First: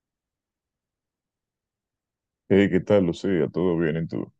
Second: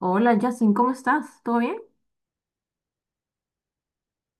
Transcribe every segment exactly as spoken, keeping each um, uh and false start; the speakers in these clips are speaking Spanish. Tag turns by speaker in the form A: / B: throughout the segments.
A: Hola, Justin, ¿cómo estás? ¿Todo bien?
B: Hey, ¿qué tal, Lucía? ¿Todo bien en tú?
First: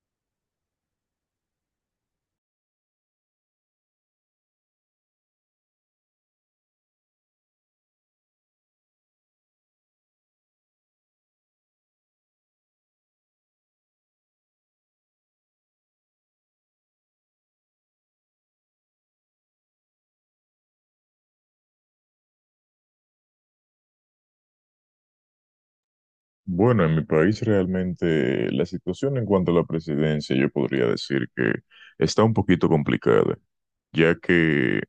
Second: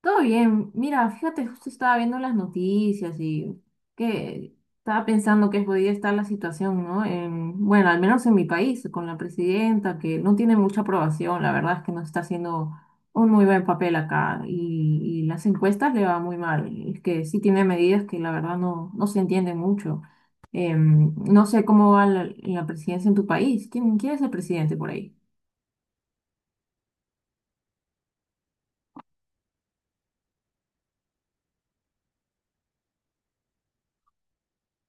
A: Todo bien. Mira, fíjate, justo estaba viendo las noticias y que estaba pensando que podía estar la situación, ¿no? En- bueno, al menos en mi país, con la presidenta, que no tiene mucha aprobación, la verdad es que no está haciendo un muy buen papel acá y, y las encuestas le va muy mal. Es que sí tiene medidas que la verdad no, no se entiende mucho. Em, no sé cómo va la, la presidencia en tu país. ¿Quién, ¿quién es el presidente por ahí?
B: Bueno, en mi país realmente la situación en cuanto a la presidencia, yo podría decir que está un poquito complicada, ya que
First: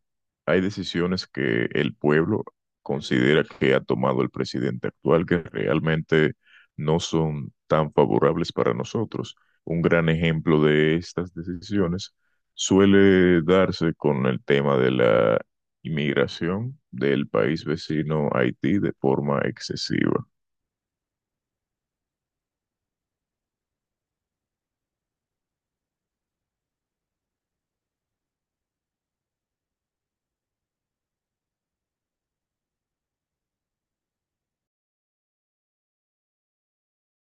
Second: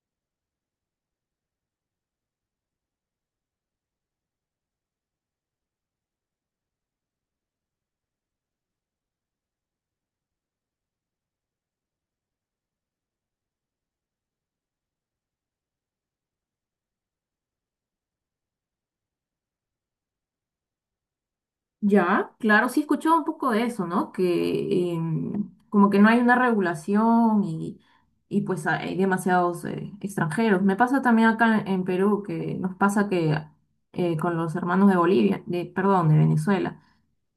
B: hay decisiones que el pueblo considera que ha tomado el presidente actual que realmente no son tan favorables para nosotros. Un gran ejemplo de estas decisiones suele darse con el tema de la inmigración del país vecino Haití de forma excesiva.
A: Ya, claro, sí he escuchado un poco de eso, ¿no? Que em, como que no hay una regulación y, y pues hay demasiados eh, extranjeros. Me pasa también acá en, en Perú, que nos pasa que eh, con los hermanos de Bolivia, de, perdón, de Venezuela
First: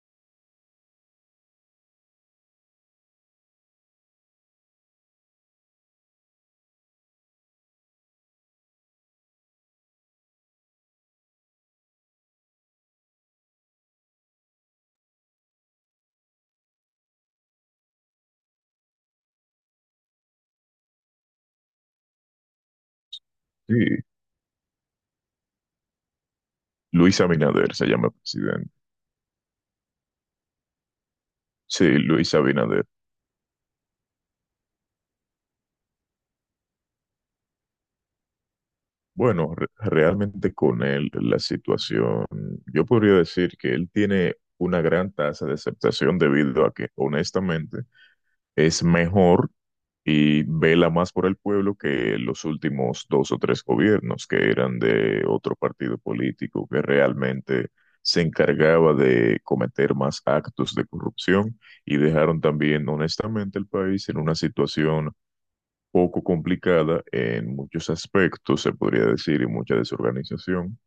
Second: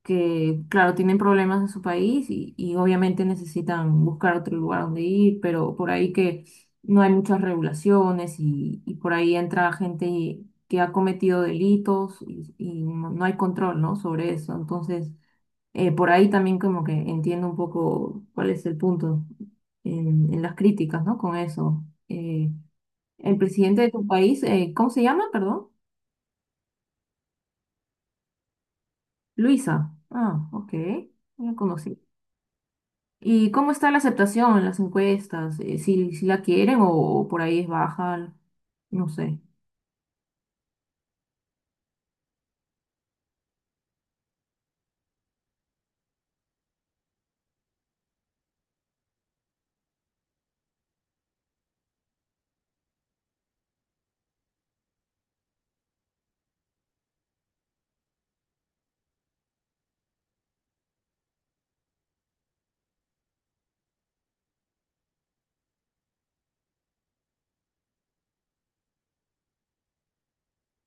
A: que, claro, tienen problemas en su país y, y obviamente necesitan buscar otro lugar donde ir, pero por ahí que no hay muchas regulaciones y, y por ahí entra gente que ha cometido delitos y, y no no hay control, ¿no? Sobre eso. Entonces, eh, por ahí también como que entiendo un poco cuál es el punto en, en las críticas, ¿no? Con eso. Eh, el
B: Sí,
A: presidente de tu país, eh, ¿cómo se llama? Perdón.
B: Luis Abinader se llama presidente.
A: Luisa. Ah, ok. No la
B: Sí,
A: conocía.
B: Luis Abinader.
A: ¿Y cómo está la aceptación en las encuestas? Eh, si, si la quieren o por ahí es baja, no sé.
B: Bueno, re- realmente con él la situación, yo podría decir que él tiene una gran tasa de aceptación debido a que honestamente es mejor y vela más por el pueblo que los últimos dos o tres gobiernos que eran de otro partido político que realmente se encargaba de cometer más actos de corrupción y dejaron también honestamente el país en una situación poco complicada en muchos aspectos, se podría decir, y mucha desorganización,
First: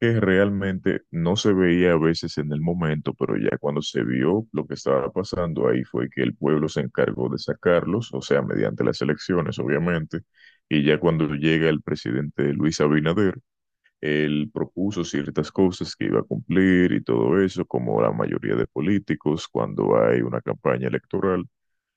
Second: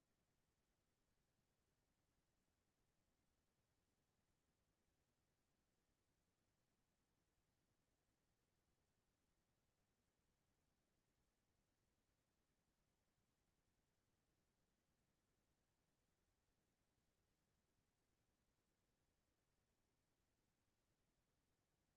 B: que realmente no se veía a veces en el momento, pero ya cuando se vio lo que estaba pasando, ahí fue que el pueblo se encargó de sacarlos, o sea, mediante las elecciones, obviamente, y ya cuando llega el presidente Luis Abinader, él propuso ciertas cosas que iba a cumplir y todo eso, como la mayoría de políticos cuando hay una campaña electoral,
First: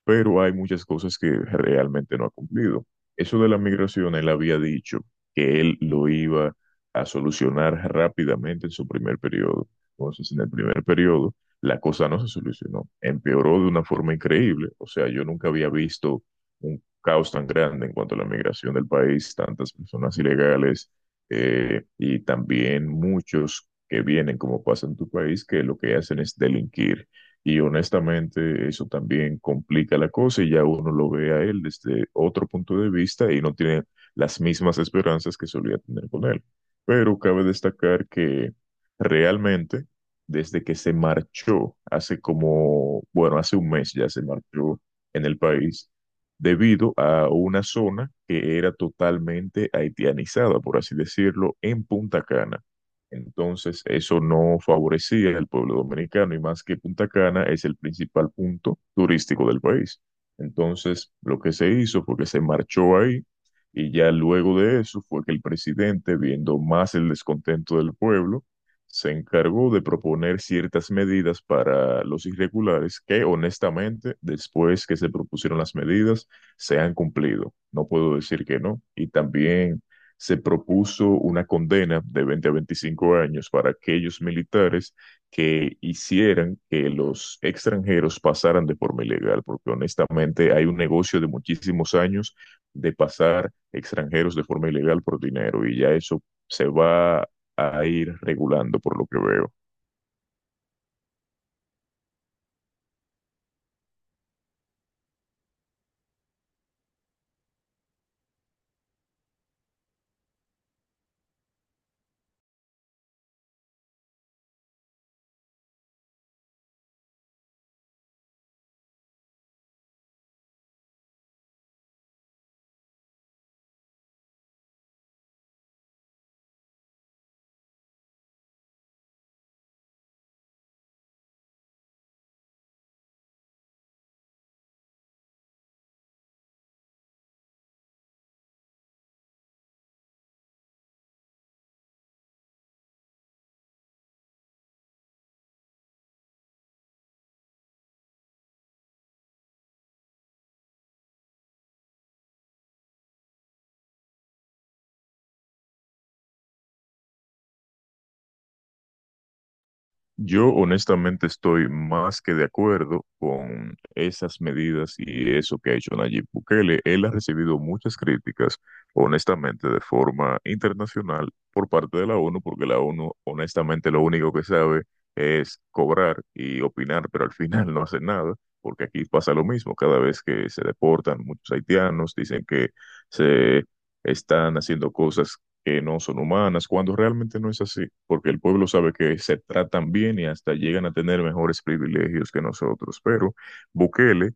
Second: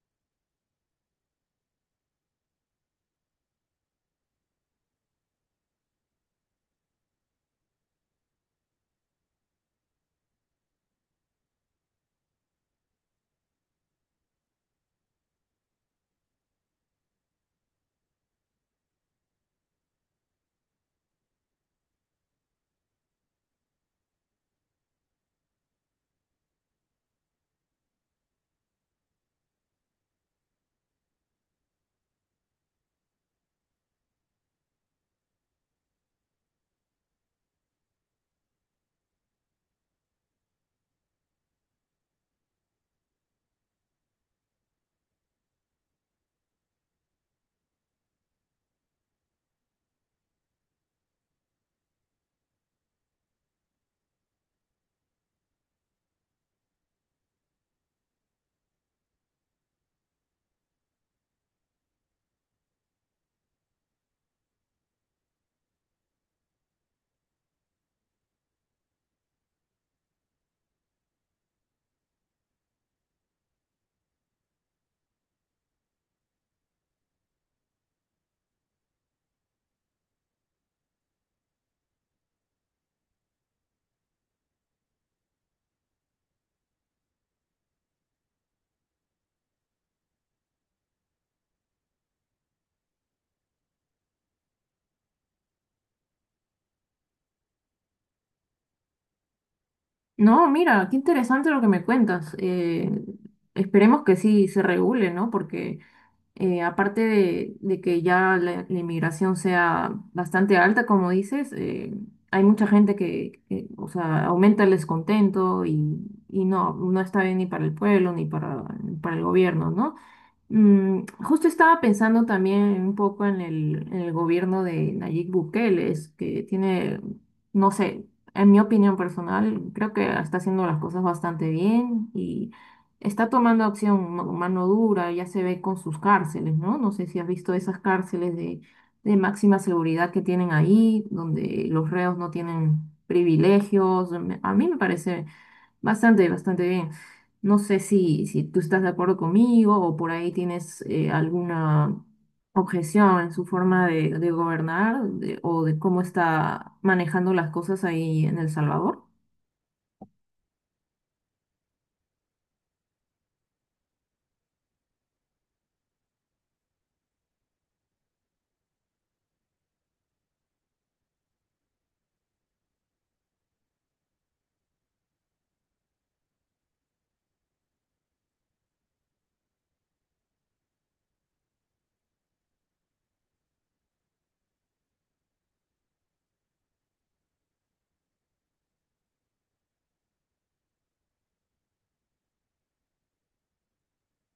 B: pero hay muchas cosas que realmente no ha cumplido. Eso de la migración, él había dicho que él lo iba a solucionar rápidamente en su primer periodo. Entonces, en el primer periodo, la cosa no se solucionó, empeoró de una forma increíble. O sea, yo nunca había visto un caos tan grande en cuanto a la migración del país, tantas personas ilegales, eh, y también muchos que vienen como pasa en tu país, que lo que hacen es delinquir y, honestamente, eso también complica la cosa y ya uno lo ve a él desde otro punto de vista y no tiene las mismas esperanzas que solía tener con él. Pero cabe destacar que realmente, desde que se marchó hace como, bueno, hace un mes ya se marchó en el país, debido a una zona que era totalmente haitianizada, por así decirlo, en Punta Cana. Entonces, eso no favorecía al pueblo dominicano y más que Punta Cana es el principal punto turístico del país. Entonces, lo que se hizo fue que se marchó ahí y ya luego de eso fue que el presidente, viendo más el descontento del pueblo, se encargó de proponer ciertas medidas para los irregulares que, honestamente, después que se propusieron las medidas, se han cumplido. No puedo decir que no. Y también se propuso una condena de veinte a veinticinco años para aquellos militares que hicieran que los extranjeros pasaran de forma ilegal, porque honestamente hay un negocio de muchísimos años de pasar extranjeros de forma ilegal por dinero y ya eso se va a ir regulando por lo que veo.
A: No, mira, qué interesante lo que me cuentas. Eh, esperemos que sí se regule, ¿no? Porque eh, aparte de, de que ya la, la inmigración sea bastante alta, como dices, eh, hay mucha gente que, que, o sea, aumenta el descontento y, y no, no está bien ni para el pueblo ni para, para el gobierno, ¿no? Mm, justo estaba pensando también un poco en el, en el gobierno de Nayib Bukele, es que tiene, no sé, en mi opinión personal, creo que está haciendo las cosas bastante bien y está tomando acción ma- mano dura, ya se ve con sus cárceles, ¿no? No sé si has visto esas cárceles de, de máxima seguridad que tienen ahí, donde los reos no tienen privilegios. Me- A mí me parece bastante, bastante bien. No sé si, si tú estás de acuerdo conmigo o por ahí tienes eh, alguna objeción en su forma de, de gobernar de- o de cómo está manejando las cosas ahí en El Salvador.
B: Yo honestamente estoy más que de acuerdo con esas medidas y eso que ha hecho Nayib Bukele. Él ha recibido muchas críticas, honestamente, de forma internacional por parte de la O N U, porque la O N U honestamente lo único que sabe es cobrar y opinar, pero al final no hace nada, porque aquí pasa lo mismo. Cada vez que se deportan muchos haitianos, dicen que se están haciendo cosas que no son humanas, cuando realmente no es así, porque el pueblo sabe que se tratan bien y hasta llegan a tener mejores privilegios que nosotros. Pero Bukele,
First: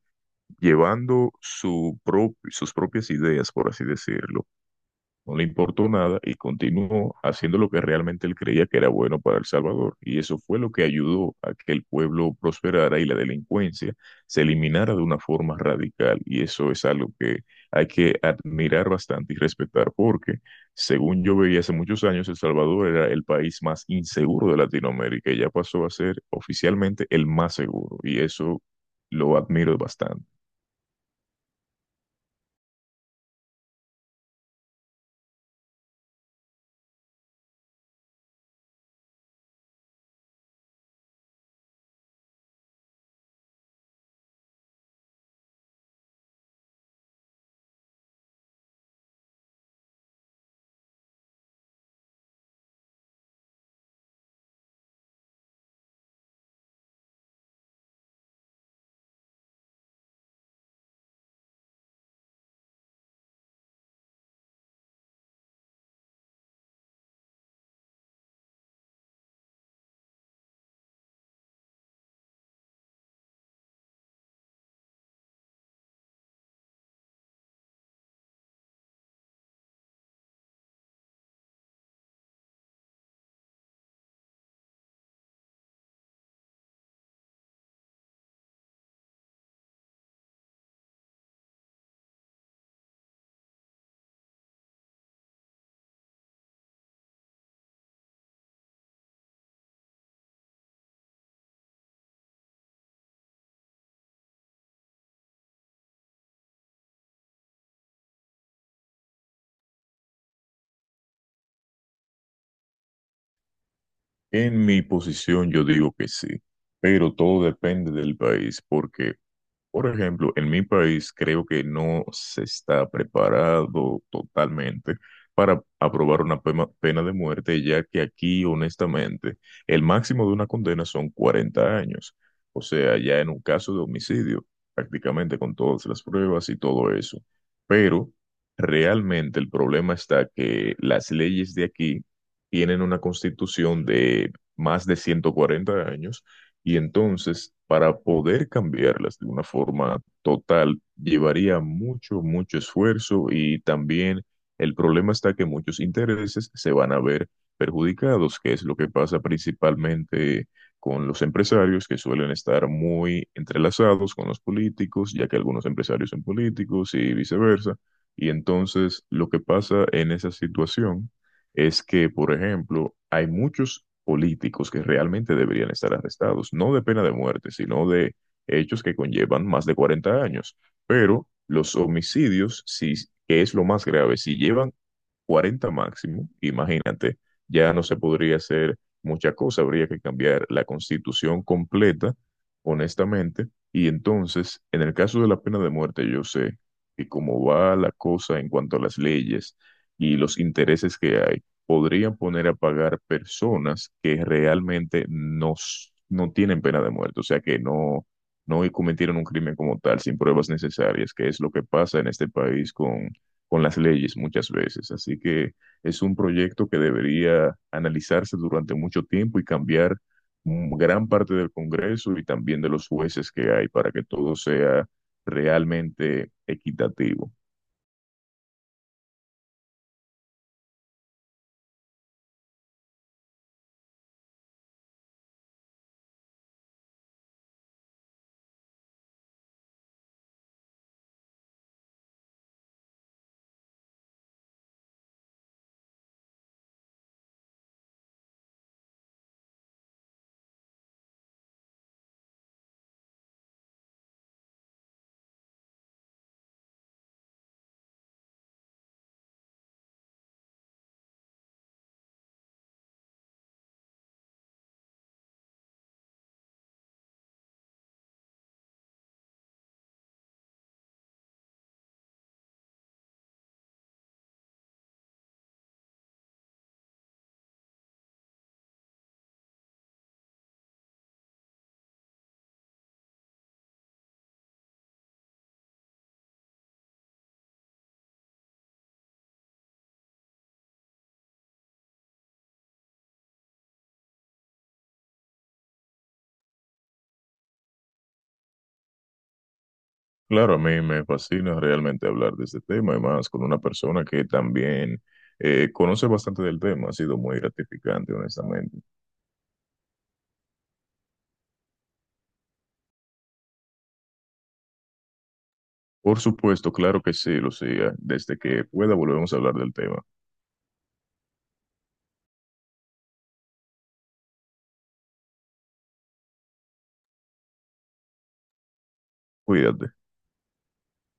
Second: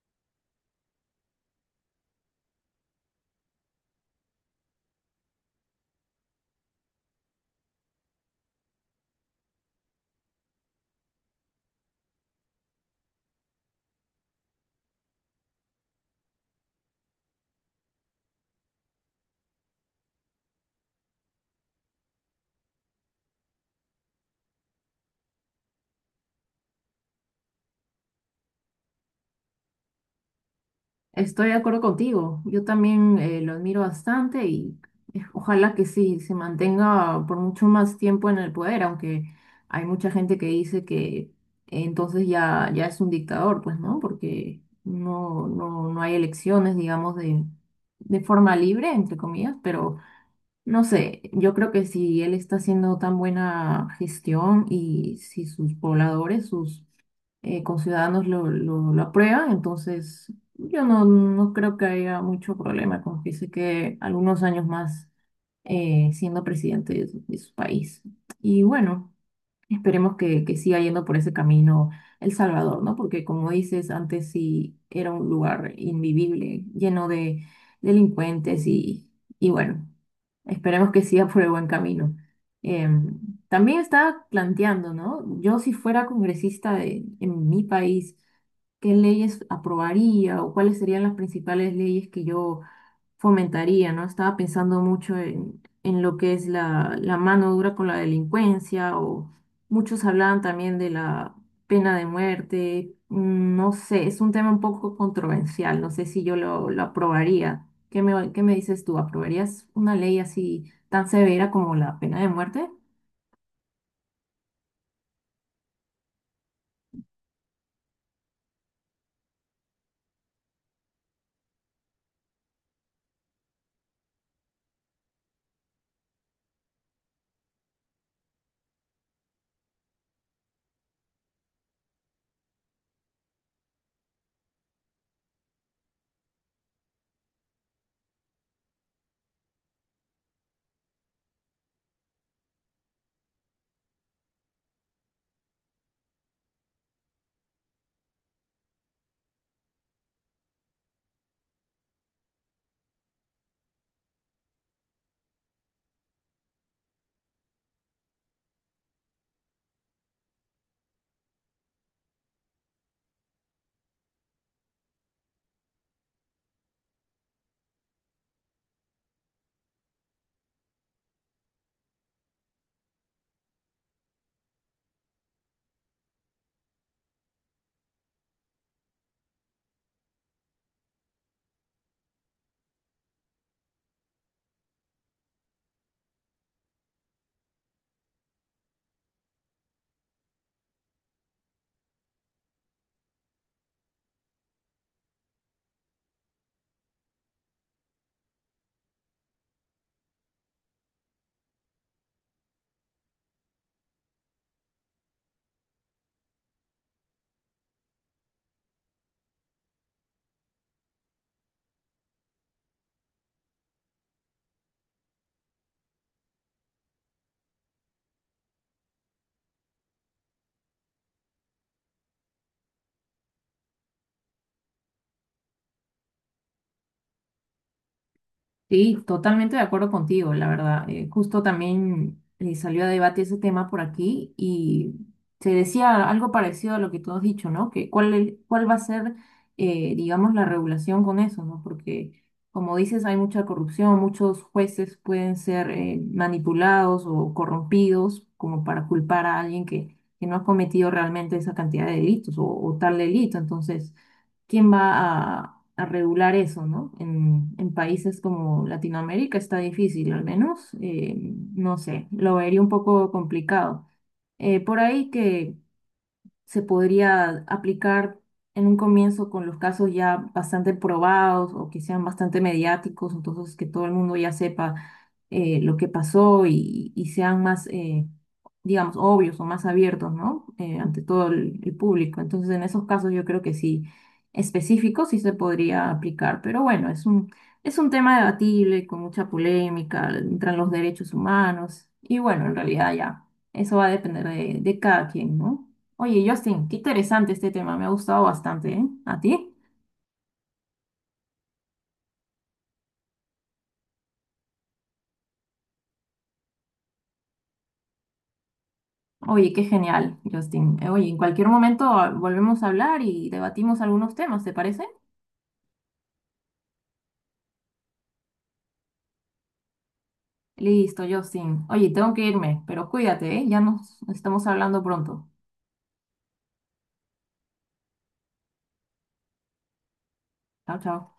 B: llevando su prop- sus propias ideas, por así decirlo, no le importó nada y continuó haciendo lo que realmente él creía que era bueno para El Salvador. Y eso fue lo que ayudó a que el pueblo prosperara y la delincuencia se eliminara de una forma radical. Y eso es algo que hay que admirar bastante y respetar, porque según yo veía hace muchos años, El Salvador era el país más inseguro de Latinoamérica y ya pasó a ser oficialmente el más seguro. Y eso lo admiro bastante.
A: Estoy de acuerdo contigo. Yo también eh, lo admiro bastante y eh, ojalá que sí se mantenga por mucho más tiempo en el poder, aunque hay mucha gente que dice que entonces ya, ya es un dictador, pues, ¿no? Porque no, no, no hay elecciones, digamos, de, de forma libre, entre comillas, pero no sé, yo creo que si él está haciendo tan buena gestión y si sus pobladores, sus eh, conciudadanos lo, lo, lo aprueban, entonces yo no, no creo que haya mucho problema con que se quede algunos años más, eh, siendo presidente de su, de su país. Y bueno. Esperemos que, que siga yendo por ese camino El Salvador, ¿no? Porque como dices, antes sí era un lugar invivible, lleno de delincuentes y, y bueno, esperemos que siga por el buen camino. Em, También estaba planteando, ¿no? Yo, si fuera congresista de- en mi país, ¿qué leyes aprobaría o cuáles serían las principales leyes que yo fomentaría, ¿no? Estaba pensando mucho en, en lo que es la, la mano dura con la delincuencia, o muchos hablaban también de la pena de muerte. Mm, No sé, es un tema un poco controversial, no sé si yo lo, lo aprobaría. ¿Qué me, ¿qué me dices tú? ¿Aprobarías una ley así tan severa como la pena de muerte?
B: En mi posición yo digo que sí, pero todo depende del país, porque por ejemplo, en mi país creo que no se está preparado totalmente para aprobar una pema- pena de muerte, ya que aquí, honestamente, el máximo de una condena son cuarenta años. O sea, ya en un caso de homicidio, prácticamente con todas las pruebas y todo eso. Pero realmente el problema está que las leyes de aquí tienen una constitución de más de ciento cuarenta años y entonces, para poder cambiarlas de una forma total, llevaría mucho, mucho esfuerzo y también el problema está que muchos intereses se van a ver perjudicados, que es lo que pasa principalmente con los empresarios que suelen estar muy entrelazados con los políticos, ya que algunos empresarios son políticos y viceversa. Y entonces, lo que pasa en esa situación es que, por ejemplo, hay muchos políticos que realmente deberían estar arrestados, no de pena de muerte, sino de hechos que conllevan más de cuarenta años. Pero los homicidios, si, que es lo más grave, si llevan cuarenta máximo, imagínate, ya no se podría hacer mucha cosa, habría que cambiar la constitución completa, honestamente, y entonces, en el caso de la pena de muerte, yo sé que como va la cosa en cuanto a las leyes y los intereses que hay, podrían poner a pagar personas que realmente no, s- no tienen pena de muerte, o sea que no, no cometieron un crimen como tal, sin pruebas necesarias, que es lo que pasa en este país con con las leyes muchas veces. Así que es un proyecto que debería analizarse durante mucho tiempo y cambiar, mm, gran parte del Congreso y también de los jueces que hay para que todo sea realmente equitativo.
A: Sí, totalmente de acuerdo contigo, la verdad. Eh, justo también eh, salió a debate ese tema por aquí y se decía algo parecido a lo que tú has dicho, ¿no? Que cuál, el- cuál va a ser, eh, digamos, la regulación con eso, ¿no? Porque, como dices, hay mucha corrupción, muchos jueces pueden ser eh, manipulados o corrompidos como para culpar a alguien que, que no ha cometido realmente esa cantidad de delitos o, o tal delito. Entonces, quién va a, a regular eso, ¿no? En, en países como Latinoamérica está difícil, al menos, eh, no sé, lo vería un poco complicado. Eh, por ahí que se podría aplicar en un comienzo con los casos ya bastante probados o que sean bastante mediáticos, entonces que todo el mundo ya sepa eh, lo que pasó y, y sean más, eh, digamos, obvios o más abiertos, ¿no? Eh, ante todo el, el público. Entonces, en esos casos yo creo que sí, específicos sí se podría aplicar, pero bueno, es un, es un tema debatible, con mucha polémica, entran los derechos humanos y bueno, en realidad ya, eso va a depender de, de cada quien, ¿no? Oye, Justin, qué interesante este tema, me ha gustado bastante, ¿eh? ¿A ti?
B: Claro, a mí me fascina realmente hablar de este tema, además con una persona que también eh, conoce bastante del tema, ha sido muy gratificante, honestamente.
A: Oye, qué genial, Justin. Eh, Oye, en cualquier momento, ah, volvemos a hablar y debatimos algunos temas, ¿te parece?
B: Por supuesto, claro que sí, Lucía, desde que pueda volvemos a hablar del tema.
A: Listo, Justin. Oye, tengo que irme, pero cuídate, ¿eh? Ya nos estamos hablando pronto.
B: Cuídate.
A: Chao, chao.